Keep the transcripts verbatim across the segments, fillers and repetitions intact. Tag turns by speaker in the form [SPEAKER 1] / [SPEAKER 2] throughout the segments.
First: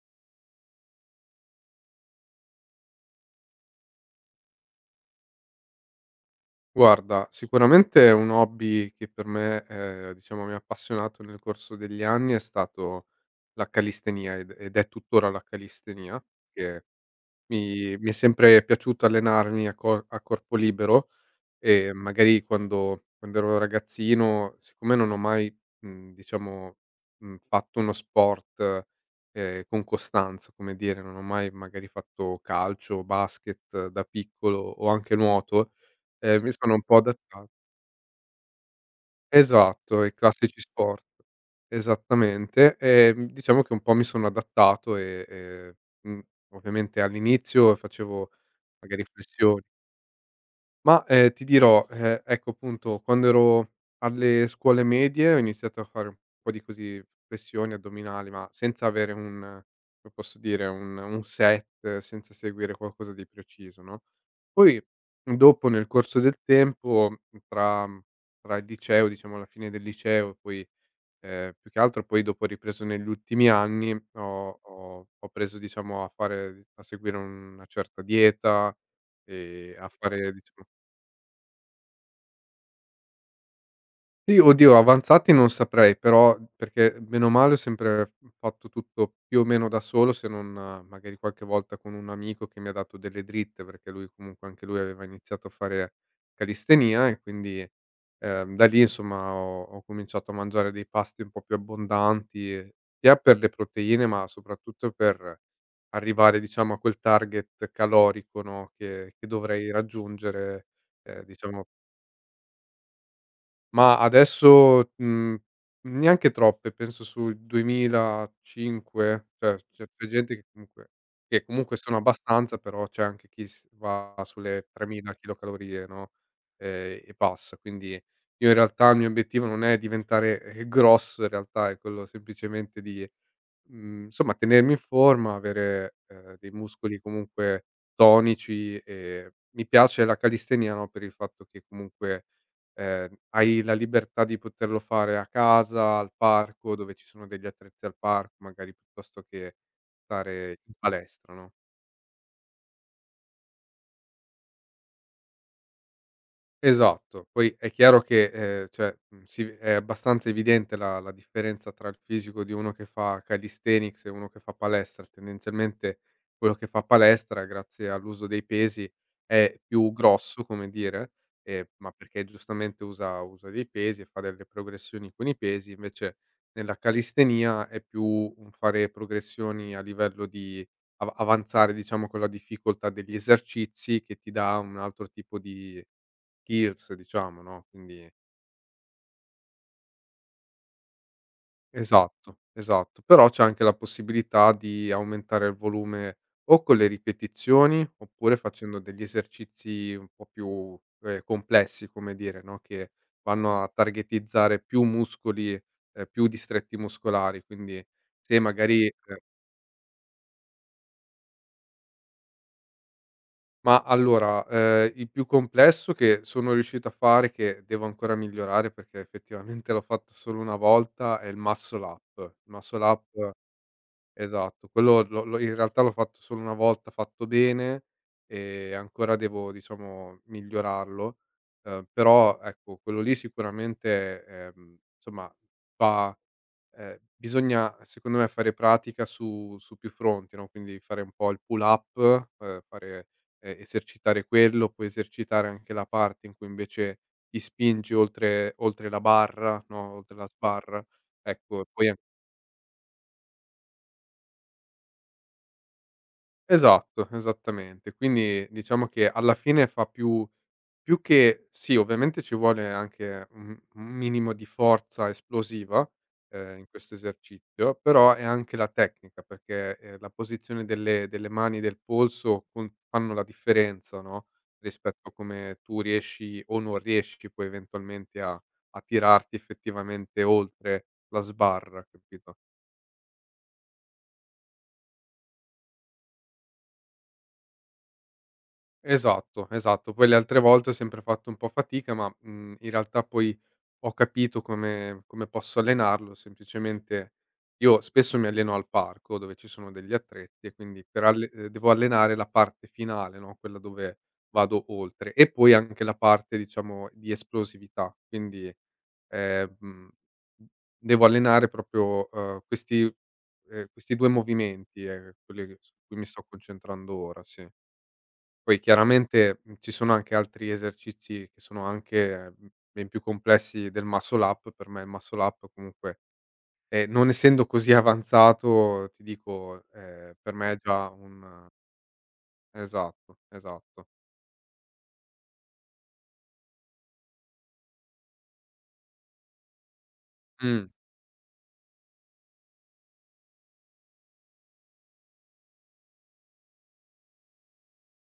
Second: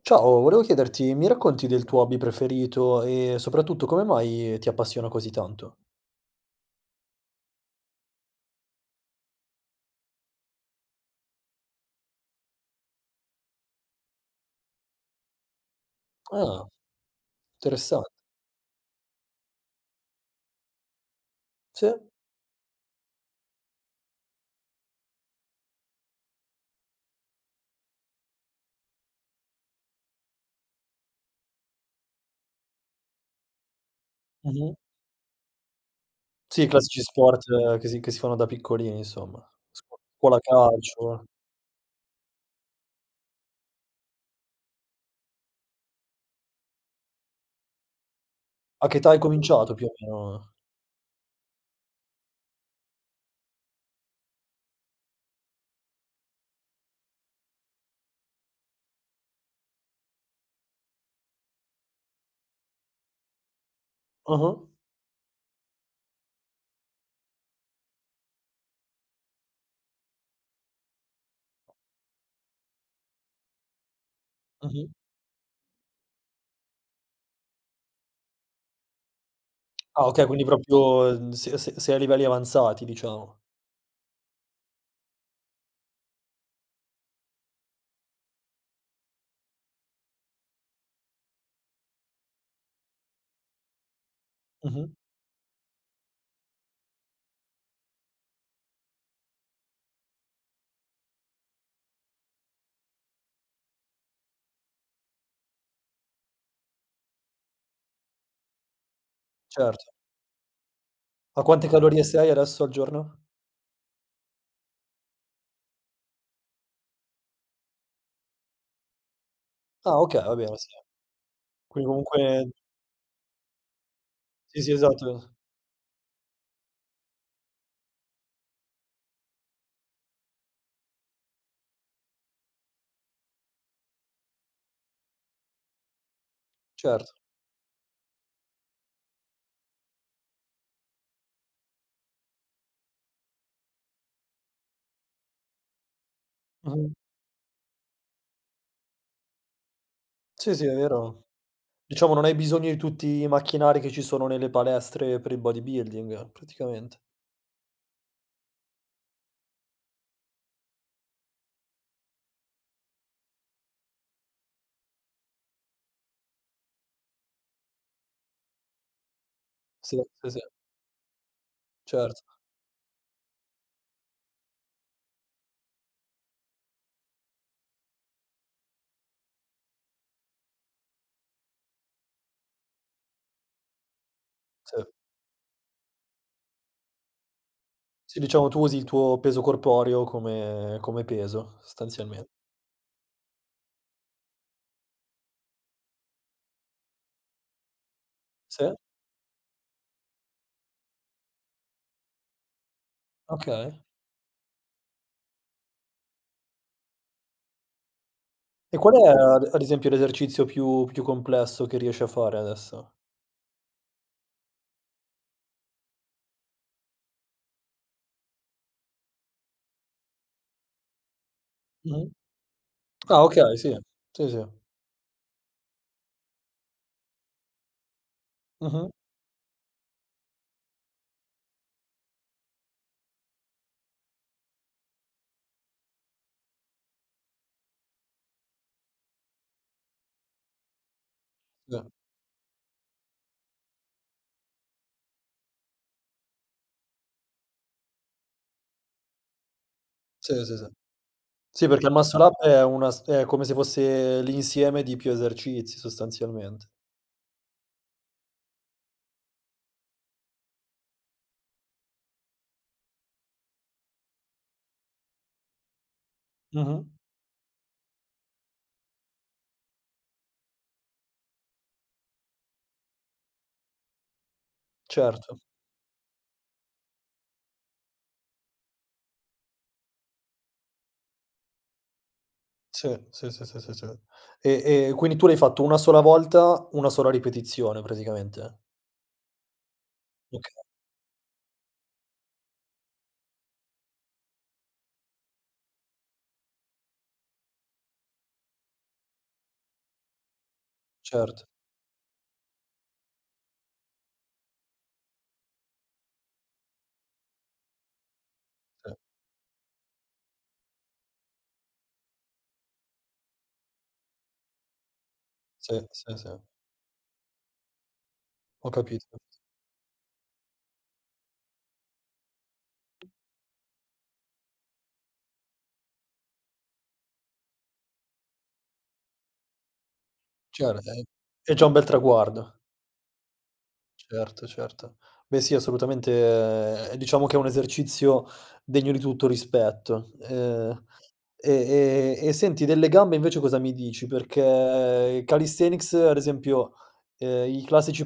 [SPEAKER 1] Ciao, volevo chiederti, mi racconti del tuo hobby preferito e soprattutto come mai ti appassiona così tanto?
[SPEAKER 2] Guarda, sicuramente un hobby che per me, ehm, diciamo mi ha appassionato nel corso degli anni è stato la calistenia ed ed è tuttora la calistenia,
[SPEAKER 1] Ah,
[SPEAKER 2] che mi mi
[SPEAKER 1] interessante.
[SPEAKER 2] è sempre piaciuto allenarmi a co a corpo libero e
[SPEAKER 1] Sì.
[SPEAKER 2] magari quando quando ero ragazzino, siccome non ho mai, mhmm, diciamo, mhmm, fatto uno sport, ehm, con costanza, come dire, non ho mai magari fatto calcio, basket eh, da piccolo
[SPEAKER 1] Mh-mh.
[SPEAKER 2] o anche nuoto, ehm, mi
[SPEAKER 1] Sì, i
[SPEAKER 2] sono un po'
[SPEAKER 1] classici sport
[SPEAKER 2] adatta.
[SPEAKER 1] eh, che si che si fanno da piccolini insomma. Scu
[SPEAKER 2] Esatto, i
[SPEAKER 1] scuola
[SPEAKER 2] classici sport.
[SPEAKER 1] calcio.
[SPEAKER 2] Esattamente. Ehm, diciamo che un po' mi sono adattato e e, mhmm, ovviamente all'inizio facevo
[SPEAKER 1] A che
[SPEAKER 2] magari
[SPEAKER 1] età hai
[SPEAKER 2] flessio.
[SPEAKER 1] cominciato più o meno?
[SPEAKER 2] Ma, ehm, ti dirò, ehm, ecco appunto quando ero alle scuole medie ho iniziato a fare un po' di così flessioni addominali, ma senza avere un, come posso dire, un un set, eh, senza seguire qualcosa di preciso, no,
[SPEAKER 1] Ah-ah.
[SPEAKER 2] poi dopo nel corso del tempo tra tra il liceo, diciamo alla fine del liceo e poi, ehm, più che altro poi dopo ho ripreso negli ultimi anni, ho
[SPEAKER 1] Mh-mh.
[SPEAKER 2] ho ho preso diciamo a fare a seguire una certa dieta e a
[SPEAKER 1] Ah okay,
[SPEAKER 2] fare
[SPEAKER 1] quindi
[SPEAKER 2] dicia.
[SPEAKER 1] proprio, mhmm, se se sei a livelli avanzati diciamo.
[SPEAKER 2] Sì, oddio avanzati non saprei, però perché bene o male ho sempre fatto tutto più o meno da solo, se non eh, magari qualche volta con un amico che mi ha dato delle dritte, perché lui comunque anche lui
[SPEAKER 1] Mh-mh.
[SPEAKER 2] aveva iniziato a fare calistenia e quindi, ehm, da lì insomma ho ho cominciato a mangiare dei pasti un po' più abbondanti, ehm, sia per le proteine, ma soprattutto per arrivare diciamo a quel target calorico, no, che che dovrei
[SPEAKER 1] Certo.
[SPEAKER 2] raggiungere, ehm,
[SPEAKER 1] A
[SPEAKER 2] diciamo.
[SPEAKER 1] quante calorie sei adesso al giorno?
[SPEAKER 2] Ma adesso, mhmm, neanche troppe, penso sul duemilacinque, cioè c'è
[SPEAKER 1] Ah
[SPEAKER 2] c'è
[SPEAKER 1] okay, va
[SPEAKER 2] gente che
[SPEAKER 1] bene, sì.
[SPEAKER 2] comunque che comunque
[SPEAKER 1] Quindi
[SPEAKER 2] sono
[SPEAKER 1] comunque
[SPEAKER 2] abbastanza, però c'è anche chi s va
[SPEAKER 1] sì,
[SPEAKER 2] sulle
[SPEAKER 1] sì,
[SPEAKER 2] tremila
[SPEAKER 1] esatto.
[SPEAKER 2] kcal, no, ehm, e passa. Quindi io in realtà il mio obiettivo non è diventare, ehm, grosso, in realtà è quello semplicemente di, Mhmm, insomma, tenermi in forma, avere, ehm, dei muscoli
[SPEAKER 1] Certo.
[SPEAKER 2] comunque tonici, e mi piace la calistenia, no, per il fatto che comunque, ehm, hai la libertà di poterlo fare a casa, al parco,
[SPEAKER 1] Mh-mh.
[SPEAKER 2] dove ci sono degli attrezzi al parco, magari piuttosto che
[SPEAKER 1] Sì,
[SPEAKER 2] stare
[SPEAKER 1] sì, è
[SPEAKER 2] in
[SPEAKER 1] vero.
[SPEAKER 2] palestra, no?
[SPEAKER 1] Diciamo non hai bisogno di tutti i macchinari che ci sono nelle palestre per il bodybuilding praticamente.
[SPEAKER 2] Esatto. Poi è chiaro che, ehm, cioè, mhmm, si è abbastanza evidente la la differenza tra il fisico di uno che fa calisthenics e uno che fa palestra. Tendenzialmente quello che fa palestra, grazie all'uso dei pesi, è più
[SPEAKER 1] Sì, sì, sì,
[SPEAKER 2] grosso, come dire, ehm, ma
[SPEAKER 1] certo,
[SPEAKER 2] perché giustamente usa usa dei pesi e fa delle progressioni con i pesi, invece nella calistenia è più un fare progressioni a livello di av avanzare, diciamo, con la difficoltà degli esercizi che ti dà un
[SPEAKER 1] sì.
[SPEAKER 2] altro tipo di skills, diciamo, no, quindi
[SPEAKER 1] Sì, diciamo tu usi il tuo peso corporeo come come peso sostanzialmen
[SPEAKER 2] esatto, esatto. Però c'è anche la possibilità di aumentare il volume o con le ripetizioni, oppure
[SPEAKER 1] sì,
[SPEAKER 2] facendo degli esercizi un po' più, ehm, complessi, come dire, no, che vanno a
[SPEAKER 1] okay.
[SPEAKER 2] targetizzare più muscoli, ehm, più distretti muscolari. Quindi se
[SPEAKER 1] E
[SPEAKER 2] magari
[SPEAKER 1] qual è
[SPEAKER 2] ehm,
[SPEAKER 1] ad ad esempio l'esercizio più più complesso che riesci a fare adesso?
[SPEAKER 2] ma allora, ehm, il più complesso che sono riuscito a fare, che devo ancora migliorare perché effettivamente l'ho fatto solo una volta, è il muscle up.
[SPEAKER 1] Mh-mh.
[SPEAKER 2] Il muscle
[SPEAKER 1] Ah
[SPEAKER 2] up
[SPEAKER 1] okay, sì. Sì, sì.
[SPEAKER 2] Esatto, quello l'ho l'ho in realtà l'ho fatto solo una volta fatto bene, e
[SPEAKER 1] Mh-mh.
[SPEAKER 2] ancora devo diciamo migliorarlo, uhm, però ecco quello lì sicuramente, ehm, insomma fa, ehm, bisogna secondo me fare pratica su su più fronti, no, quindi fare un po' il pull
[SPEAKER 1] Sì.
[SPEAKER 2] up, uhm, fare e esercitare quello, puoi esercitare anche la parte in cui invece ti spingi oltre oltre la barra, no, oltre la
[SPEAKER 1] Sì, sì, sì.
[SPEAKER 2] sbarra. Ecco,
[SPEAKER 1] Sì, perché il
[SPEAKER 2] poi
[SPEAKER 1] muscle up è una s è come se fosse l'insieme di più esercizi sostanzialmente.
[SPEAKER 2] esatto, esattamente. Quindi diciamo che alla fine fa più più che sì, ovviamente ci vuole anche un un minimo di forza esplosiva, ehm, in
[SPEAKER 1] Mh-mh.
[SPEAKER 2] questo esercizio, però è anche la tecnica perché, ehm, la posizione delle delle mani, e del polso con, fanno la differenza, no, rispetto a
[SPEAKER 1] Certo.
[SPEAKER 2] come tu riesci o non riesci poi eventualmente a a tirarti effettivamente oltre la sbarra, capito?
[SPEAKER 1] Sì, sì, sì, sì, sì, sì. E e quindi tu l'hai fatto una sola volta, una sola ripetizione praticamente?
[SPEAKER 2] Esatto, esatto. Poi le altre
[SPEAKER 1] Okay,
[SPEAKER 2] volte ho sempre fatto un po' fatica, ma, mhmm, in realtà poi ho capito come come posso allenarlo, semplicemente io spesso mi alleno al parco dove ci sono degli attrezzi, e quindi per alle
[SPEAKER 1] certo,
[SPEAKER 2] ehm, devo allenare la parte finale, no, quella dove vado oltre, e poi anche la parte diciamo di esplosività. Quindi,
[SPEAKER 1] sì,
[SPEAKER 2] ehm, mhmm, devo allenare proprio, uhm, questi ehm, questi due movimenti, ehm, quelli su
[SPEAKER 1] sì,
[SPEAKER 2] cui
[SPEAKER 1] sì,
[SPEAKER 2] mi sto
[SPEAKER 1] sì,
[SPEAKER 2] concentrando ora, sì. Poi
[SPEAKER 1] ho capito.
[SPEAKER 2] chiaramente, mhmm, ci sono anche altri esercizi che sono anche, mhmm, ben più complessi del muscle up. Per me il muscle up comunque, ehm, non essendo così avanzato ti dico, ehm, per me è
[SPEAKER 1] Cer
[SPEAKER 2] già
[SPEAKER 1] è
[SPEAKER 2] un.
[SPEAKER 1] è già un bel traguardo.
[SPEAKER 2] Esatto, esatto.
[SPEAKER 1] Certo, certo. Beh sì, assolutamente, ehm, diciamo che è un esercizio degno di tutto rispetto.
[SPEAKER 2] Mh.
[SPEAKER 1] Ehm E e e senti, delle gambe invece cosa mi dici? Perché calisthenics, ad esempio, ehm, i classici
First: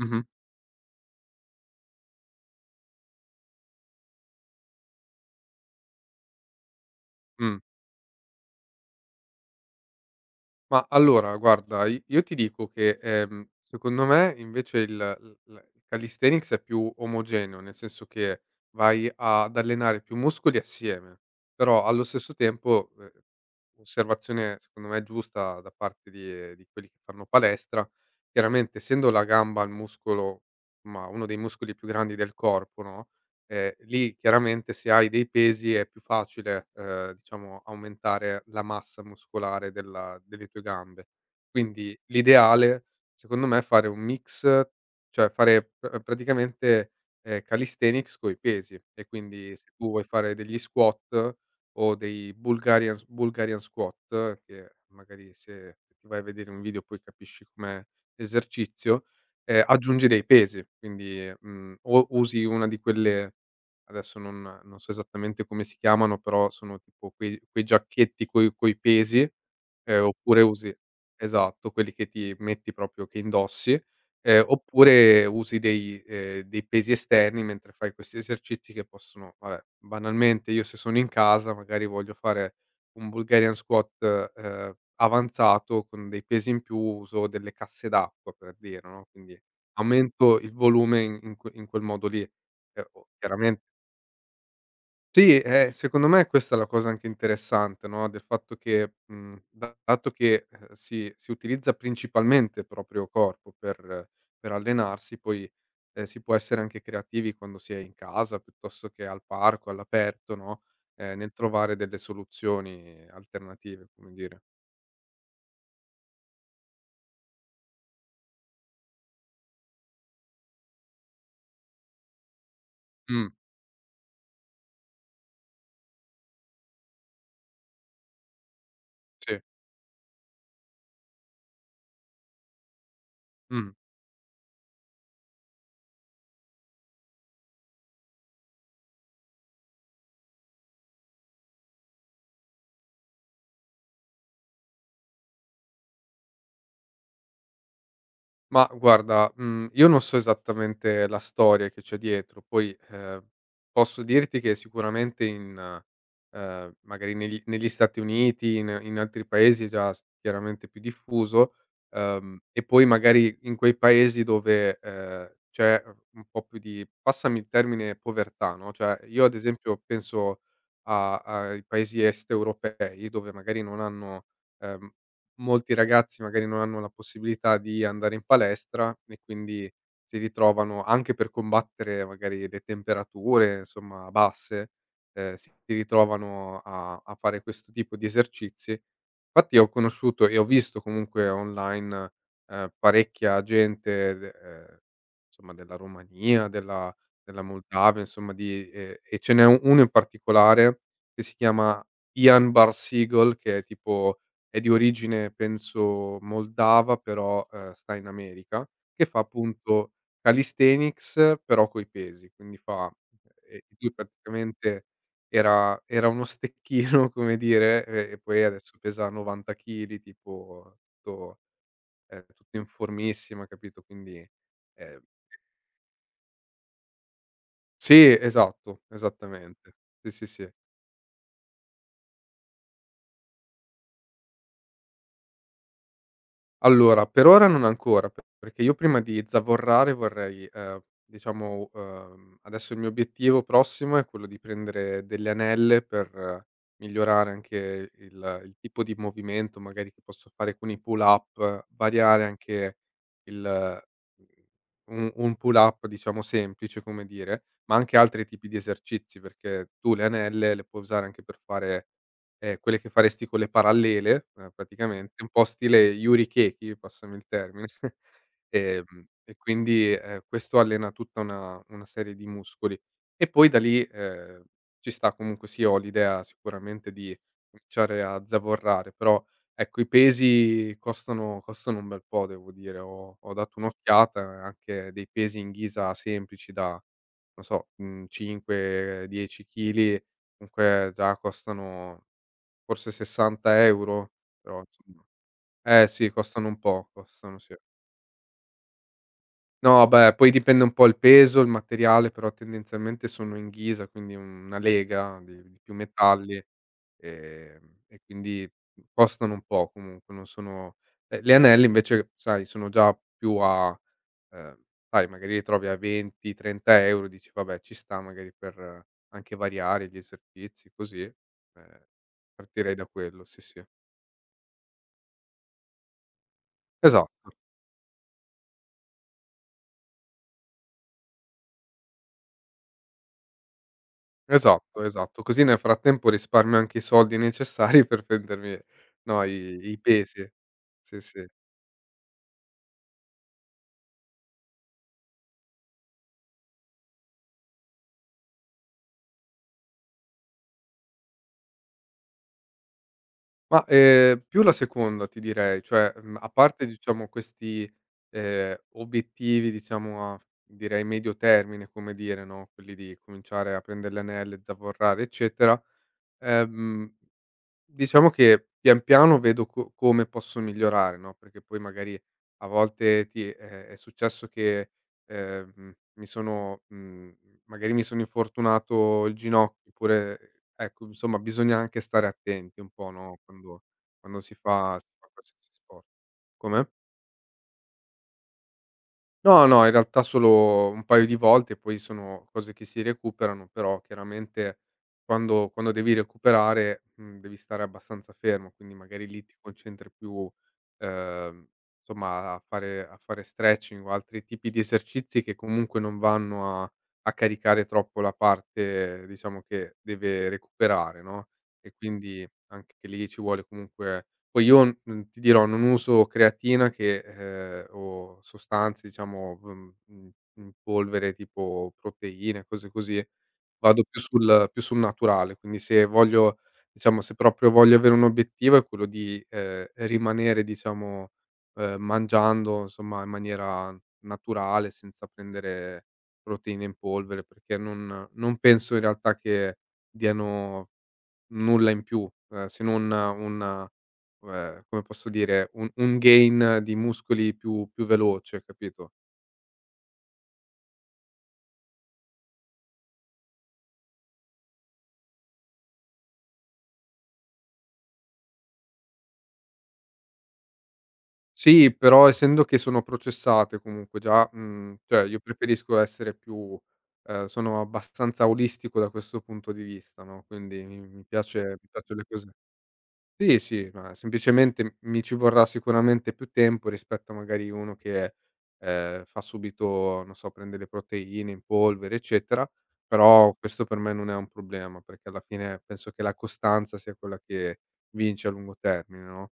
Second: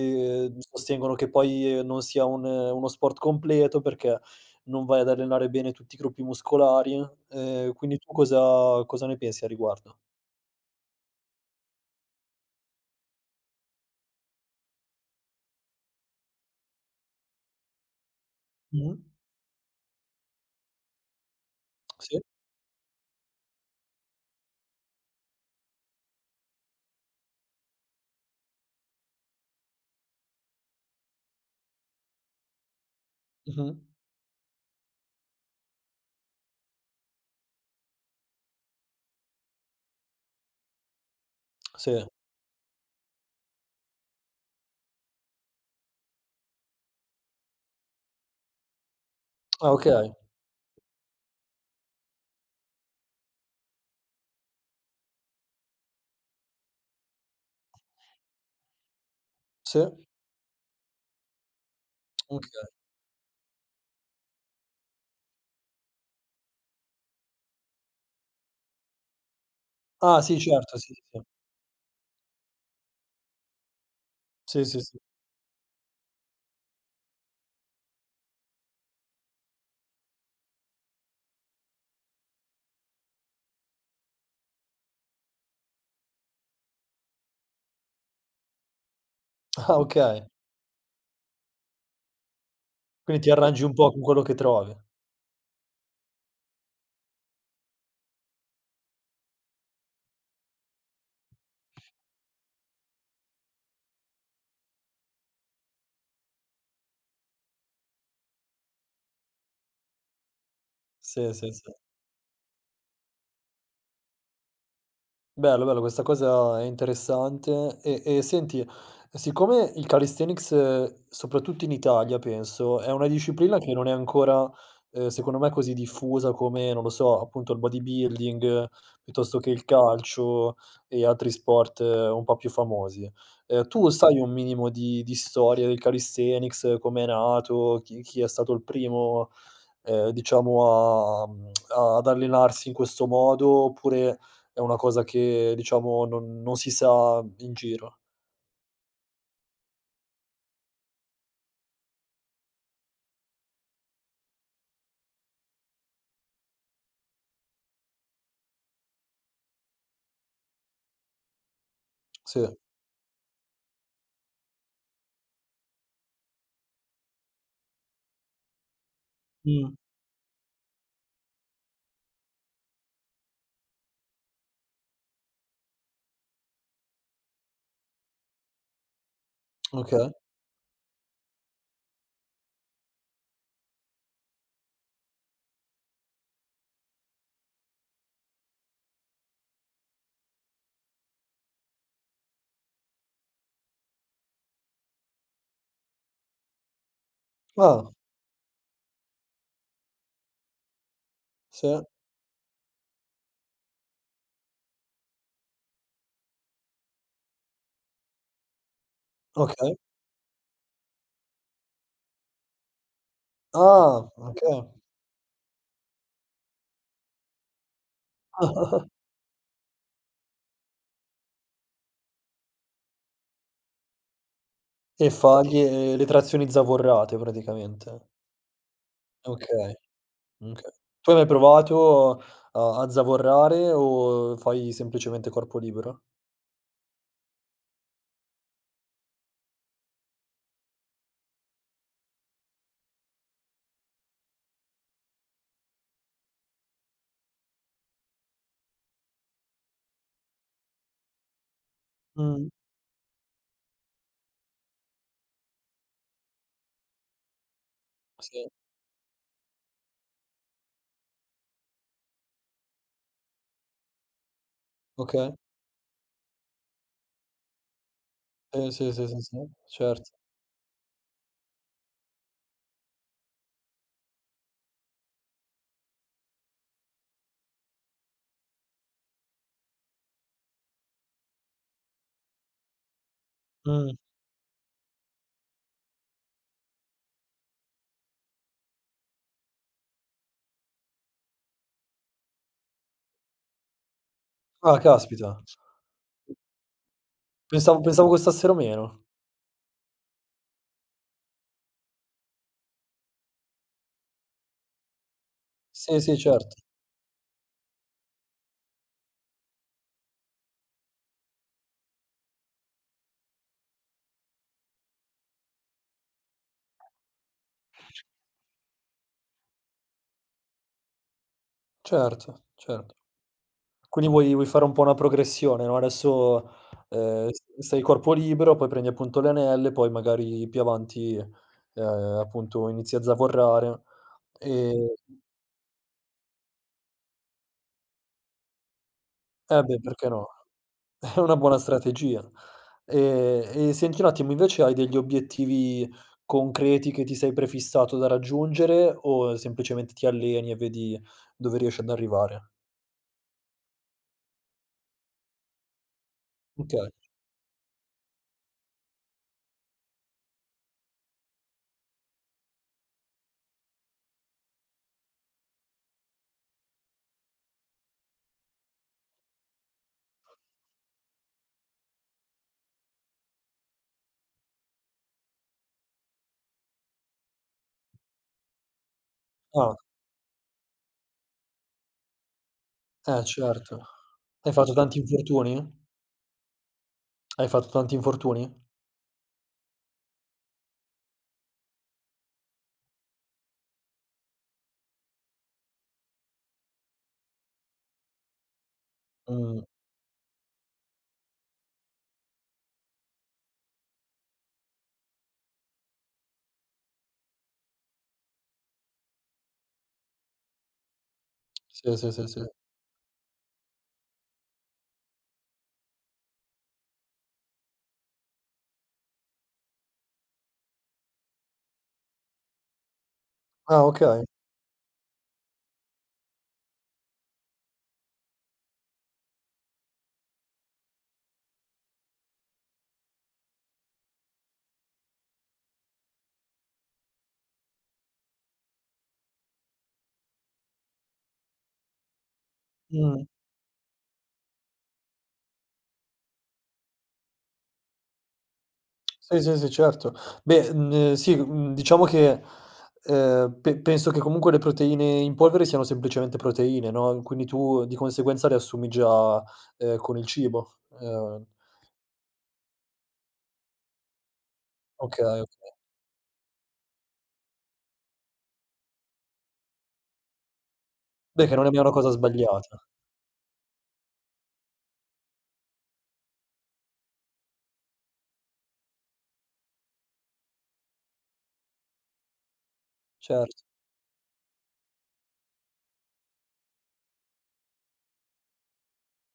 [SPEAKER 2] Mh-mh.
[SPEAKER 1] ehm, sostengono che poi eh, non sia un uno sport completo perché non vai ad allenare bene tutti i gruppi muscolari.
[SPEAKER 2] Mh.
[SPEAKER 1] Ehm, quindi tu cosa cosa ne pensi a riguardo?
[SPEAKER 2] Ma allora guarda, i io ti dico che, ehm, secondo me invece il l l il calisthenics è più omogeneo, nel senso che
[SPEAKER 1] Mh-mh.
[SPEAKER 2] vai a- ad allenare più muscoli assieme, però allo
[SPEAKER 1] Sì.
[SPEAKER 2] stesso tempo, ehm, osservazione secondo me giusta da parte di di quelli che fanno palestra, chiaramente essendo la gamba il muscolo, ma uno dei muscoli più grandi del corpo, no. Ehm,
[SPEAKER 1] Mh-mh.
[SPEAKER 2] lì chiaramente se hai dei pesi è più facile, ehm, diciamo aumentare la massa muscolare della delle tue gambe. Quindi
[SPEAKER 1] Sì.
[SPEAKER 2] l'ideale secondo me è fare un mix, cioè fare p praticamente, ehm, calisthenics coi pesi, e quindi se
[SPEAKER 1] Ah,
[SPEAKER 2] tu vuoi
[SPEAKER 1] okay.
[SPEAKER 2] fare degli squat o dei Bulgarian s Bulgarian squat, che magari se ti vai a vedere un video poi capisci come esercizio, ehm,
[SPEAKER 1] Sì.
[SPEAKER 2] aggiungi dei pesi, quindi, mhmm, o usi
[SPEAKER 1] Okay.
[SPEAKER 2] una di quelle. Adesso non non so esattamente come si chiamano, però sono tipo quei quei giacchetti coi coi pesi, ehm,
[SPEAKER 1] Ah, sì,
[SPEAKER 2] oppure usi,
[SPEAKER 1] certo, sì, sì, sì.
[SPEAKER 2] esatto, quelli che ti metti proprio, che indossi, ehm,
[SPEAKER 1] Sì, sì, sì.
[SPEAKER 2] oppure usi dei ehm, dei pesi esterni mentre fai questi esercizi, che possono, vabbè, banalmente io se sono in casa magari voglio fare un Bulgarian squat, ehm, avanzato, con dei pesi in più, uso delle casse d'acqua per dire, no, quindi
[SPEAKER 1] Ah, okay.
[SPEAKER 2] aumento il volume in in que in quel modo lì. Ehm, o
[SPEAKER 1] Quindi ti
[SPEAKER 2] chiaramente
[SPEAKER 1] arrangi un po' con quello che trovi.
[SPEAKER 2] sì, eh, secondo me questa è la cosa anche interessante, no, del fatto che, mhmm, dato che, ehm, si si utilizza principalmente il proprio corpo per per allenarsi, poi, ehm, si può essere anche creativi quando si è in casa, piuttosto che al parco, all'aperto, no, ehm,
[SPEAKER 1] Sì,
[SPEAKER 2] nel
[SPEAKER 1] sì, sì.
[SPEAKER 2] trovare delle soluzioni alternative, come dire.
[SPEAKER 1] Bello, bello, questa cosa è interessante. E e senti, siccome il calisthenics, eh, soprattutto in Italia penso, è una
[SPEAKER 2] Mh,
[SPEAKER 1] disciplina che non è ancora, ehm, secondo me così diffusa come, non lo so, appunto il bodybuilding, eh, piuttosto
[SPEAKER 2] sì.
[SPEAKER 1] che il calcio e altri sport eh, un po' più famosi. Ehm,
[SPEAKER 2] Mh.
[SPEAKER 1] tu sai un minimo di di storia del calisthenics, com'è nato, chi chi è stato il primo ehm, diciamo a mhmm, ad allenarsi in questo modo, oppure è una cosa che diciamo non non si sa in giro?
[SPEAKER 2] Ma guarda, mhmm, io non so esattamente la storia che c'è dietro, poi, ehm, posso dirti che sicuramente in ehm, magari negli negli Stati Uniti, in in altri paesi è già s chiaramente più diffuso, ehm,
[SPEAKER 1] Sì.
[SPEAKER 2] e poi magari in quei paesi dove, ehm, c'è, uhm, un po' più di, passami il termine, povertà, no, cioè io ad
[SPEAKER 1] Mh.
[SPEAKER 2] esempio penso a ai paesi est europei dove magari non hanno, ehm molti ragazzi magari non hanno la possibilità di andare in palestra, e quindi
[SPEAKER 1] Okay.
[SPEAKER 2] si ritrovano anche per combattere magari le temperature, insomma, basse, ehm, si ritrovano a a fare questo tipo di esercizi. Infatti ho conosciuto e ho visto comunque online, ehm, parecchia gente de ehm, insomma della Romania, della della
[SPEAKER 1] Ah,
[SPEAKER 2] Moldavia, insomma, di ehm, e ce n'è un- uno in particolare che si
[SPEAKER 1] sì,
[SPEAKER 2] chiama Ian Barseghal, che è tipo, è di origine penso moldava, però, ehm, sta in America, che fa
[SPEAKER 1] okay.
[SPEAKER 2] appunto calisthenics però coi pesi, quindi fa, ehm, e lui
[SPEAKER 1] Ah, okay.
[SPEAKER 2] praticamente era era uno stecchino, come dire, e e poi adesso pesa novanta chili, tipo tutto, è tutto in formissima, capito, quindi, ehm
[SPEAKER 1] E fa gli le trazioni zavorrate praticamente.
[SPEAKER 2] sì, esatto,
[SPEAKER 1] Okay,
[SPEAKER 2] esattamente. Sì, sì, sì.
[SPEAKER 1] okay. Tu hai mai provato a a zavorrare o fai semplicemente corpo libero?
[SPEAKER 2] Allora, per ora non ancora, p perché io prima di zavorrare vorrei, ehm, diciamo, uhm, adesso il mio obiettivo prossimo è quello di prendere delle anelle per, eh, migliorare anche il il tipo di movimento magari che posso fare con i pull up, variare
[SPEAKER 1] Mh.
[SPEAKER 2] anche il eh, un un pull up diciamo semplice, come dire, ma anche altri tipi
[SPEAKER 1] Sì,
[SPEAKER 2] di esercizi, perché tu le anelle le puoi usare anche per fare, Ehm, quelle che faresti con le parallele, ehm, praticamente, un
[SPEAKER 1] okay.
[SPEAKER 2] po' stile Yurikeki, passami il termine,
[SPEAKER 1] Sì,
[SPEAKER 2] ehm,
[SPEAKER 1] sì, sì, sì,
[SPEAKER 2] e
[SPEAKER 1] sì,
[SPEAKER 2] quindi,
[SPEAKER 1] certo.
[SPEAKER 2] ehm, questo allena tutta una una serie di muscoli. E poi da lì, ehm, ci sta comunque sì, ho l'idea sicuramente di cominciare a zavorrare, però ecco i pesi costano costano un bel po', devo dire. Ho ho dato
[SPEAKER 1] Mh.
[SPEAKER 2] un'occhiata, eh, anche dei pesi in ghisa semplici da, non so, mhmm, cinque, dieci chili, comunque già costano forse sessanta euro €, però
[SPEAKER 1] Ah,
[SPEAKER 2] insomma,
[SPEAKER 1] caspita.
[SPEAKER 2] eh sì, costano un po', costano, sì.
[SPEAKER 1] Pensavo pensavo costassero meno.
[SPEAKER 2] No, beh, poi dipende un po' il peso, il materiale, però tendenzialmente sono in ghisa, quindi una lega di di più
[SPEAKER 1] Sì, sì,
[SPEAKER 2] metalli,
[SPEAKER 1] certo.
[SPEAKER 2] ehm, e quindi costano un po' comunque, non sono, ehm, le anelli invece, sai, sono già più a, ehm, sai, magari li trovi a venti, trenta euro € dici: «Vabbè, ci sta magari per, eh, anche variare gli esercizi così.» Ehm,
[SPEAKER 1] Certo,
[SPEAKER 2] partirei da
[SPEAKER 1] certo.
[SPEAKER 2] quello, sì, sì.
[SPEAKER 1] Quindi vuoi vuoi fare un po' una progressione, no, adesso, ehm,
[SPEAKER 2] Esatto.
[SPEAKER 1] s sei corpo libero, poi prendi appunto le anelle, poi magari più avanti, ehm, appunto inizi a zavorrare.
[SPEAKER 2] Esatto,
[SPEAKER 1] Ehm
[SPEAKER 2] esatto. Così nel frattempo risparmio anche i soldi necessari per prendermi, no,
[SPEAKER 1] eh
[SPEAKER 2] i i
[SPEAKER 1] beh, perché
[SPEAKER 2] pesi.
[SPEAKER 1] no?
[SPEAKER 2] Sì,
[SPEAKER 1] È
[SPEAKER 2] sì.
[SPEAKER 1] una buona strategia. Ehm, e senti un attimo, invece hai degli obiettivi concreti che ti sei prefissato da raggiungere o semplicemente ti alleni e vedi dove riesci ad arrivare?
[SPEAKER 2] Ma, ehm, più la seconda ti direi, cioè, mhmm, a parte
[SPEAKER 1] Okay.
[SPEAKER 2] diciamo questi, ehm, obiettivi diciamo a direi medio termine, come dire, no, quelli di cominciare a prendere le anelle, zavorrare, eccetera, ehm diciamo che pian piano vedo co come posso migliorare, no, perché poi magari a volte ti è è successo che, ehm, mi sono mhmm, magari mi sono infortunato il ginocchio
[SPEAKER 1] Ah.
[SPEAKER 2] oppure ecco, insomma bisogna anche stare attenti un po', no,
[SPEAKER 1] Eh,
[SPEAKER 2] quando
[SPEAKER 1] certo.
[SPEAKER 2] quando si
[SPEAKER 1] Hai fatto
[SPEAKER 2] fa si
[SPEAKER 1] tanti
[SPEAKER 2] fa qualsiasi
[SPEAKER 1] infortuni?
[SPEAKER 2] sport. Come?
[SPEAKER 1] Hai fatto tanti infortuni?
[SPEAKER 2] No, no, in realtà solo un paio di volte, poi sono cose che si recuperano, però chiaramente quando quando devi recuperare, mhmm, devi stare abbastanza fermo, quindi magari lì ti
[SPEAKER 1] Mh.
[SPEAKER 2] concentri più, ehm, insomma a fare a fare stretching o altri tipi di esercizi che comunque non vanno a a caricare troppo la parte diciamo che deve recuperare, no, e
[SPEAKER 1] Sì, sì, sì,
[SPEAKER 2] quindi
[SPEAKER 1] sì.
[SPEAKER 2] anche lì ci vuole comunque. Poi io, mhmm, ti dirò, non uso creatina, che ehm, o sostanze diciamo, mhmm, in in polvere tipo proteine, cose così,
[SPEAKER 1] Ah,
[SPEAKER 2] vado più
[SPEAKER 1] okay.
[SPEAKER 2] sul più sul naturale. Quindi se voglio diciamo, se proprio voglio avere un obiettivo è quello di, ehm, rimanere diciamo, ehm, mangiando insomma in maniera naturale, senza prendere proteine in polvere, perché non non penso in realtà che diano nulla in più, ehm, se non
[SPEAKER 1] Mh.
[SPEAKER 2] un, ehm, come posso dire, un un gain di muscoli più più veloce, capito?
[SPEAKER 1] Sì, sì, sì, certo. Beh, mhmm, sì, mhmm, diciamo che, ehm, pe penso che comunque le proteine in polvere siano semplicemente proteine, no, quindi tu di conseguenza le assumi già, ehm, con il cibo. Ehm,
[SPEAKER 2] Sì, però essendo che sono processate comunque già, mhmm, cioè io
[SPEAKER 1] okay, okay.
[SPEAKER 2] preferisco essere più, ehm, sono abbastanza olistico da questo punto di vista, no, quindi mi mi
[SPEAKER 1] Beh,
[SPEAKER 2] piace
[SPEAKER 1] che non
[SPEAKER 2] mi
[SPEAKER 1] è mai una
[SPEAKER 2] piacciono le
[SPEAKER 1] cosa
[SPEAKER 2] cose.
[SPEAKER 1] sbagliata,
[SPEAKER 2] Sì, sì, ma semplicemente mi ci vorrà sicuramente più tempo rispetto a magari uno che, ehm, fa subito, non so, prende le proteine in polvere, eccetera, però
[SPEAKER 1] certo.
[SPEAKER 2] questo per me non è un problema, perché alla fine penso che la costanza sia quella che vince a lungo termine, no.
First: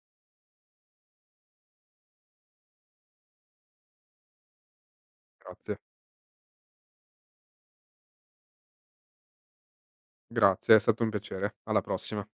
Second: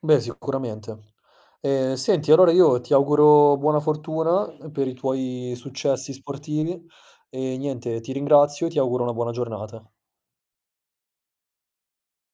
[SPEAKER 1] Beh, sicuramente. Ehm, senti allora io ti auguro buona fortuna eh, per i tuoi
[SPEAKER 2] Grazie,
[SPEAKER 1] successi sportivi e niente, ti ringrazio e ti auguro una buona giornata.
[SPEAKER 2] grazie, è stato un piacere. Alla prossima.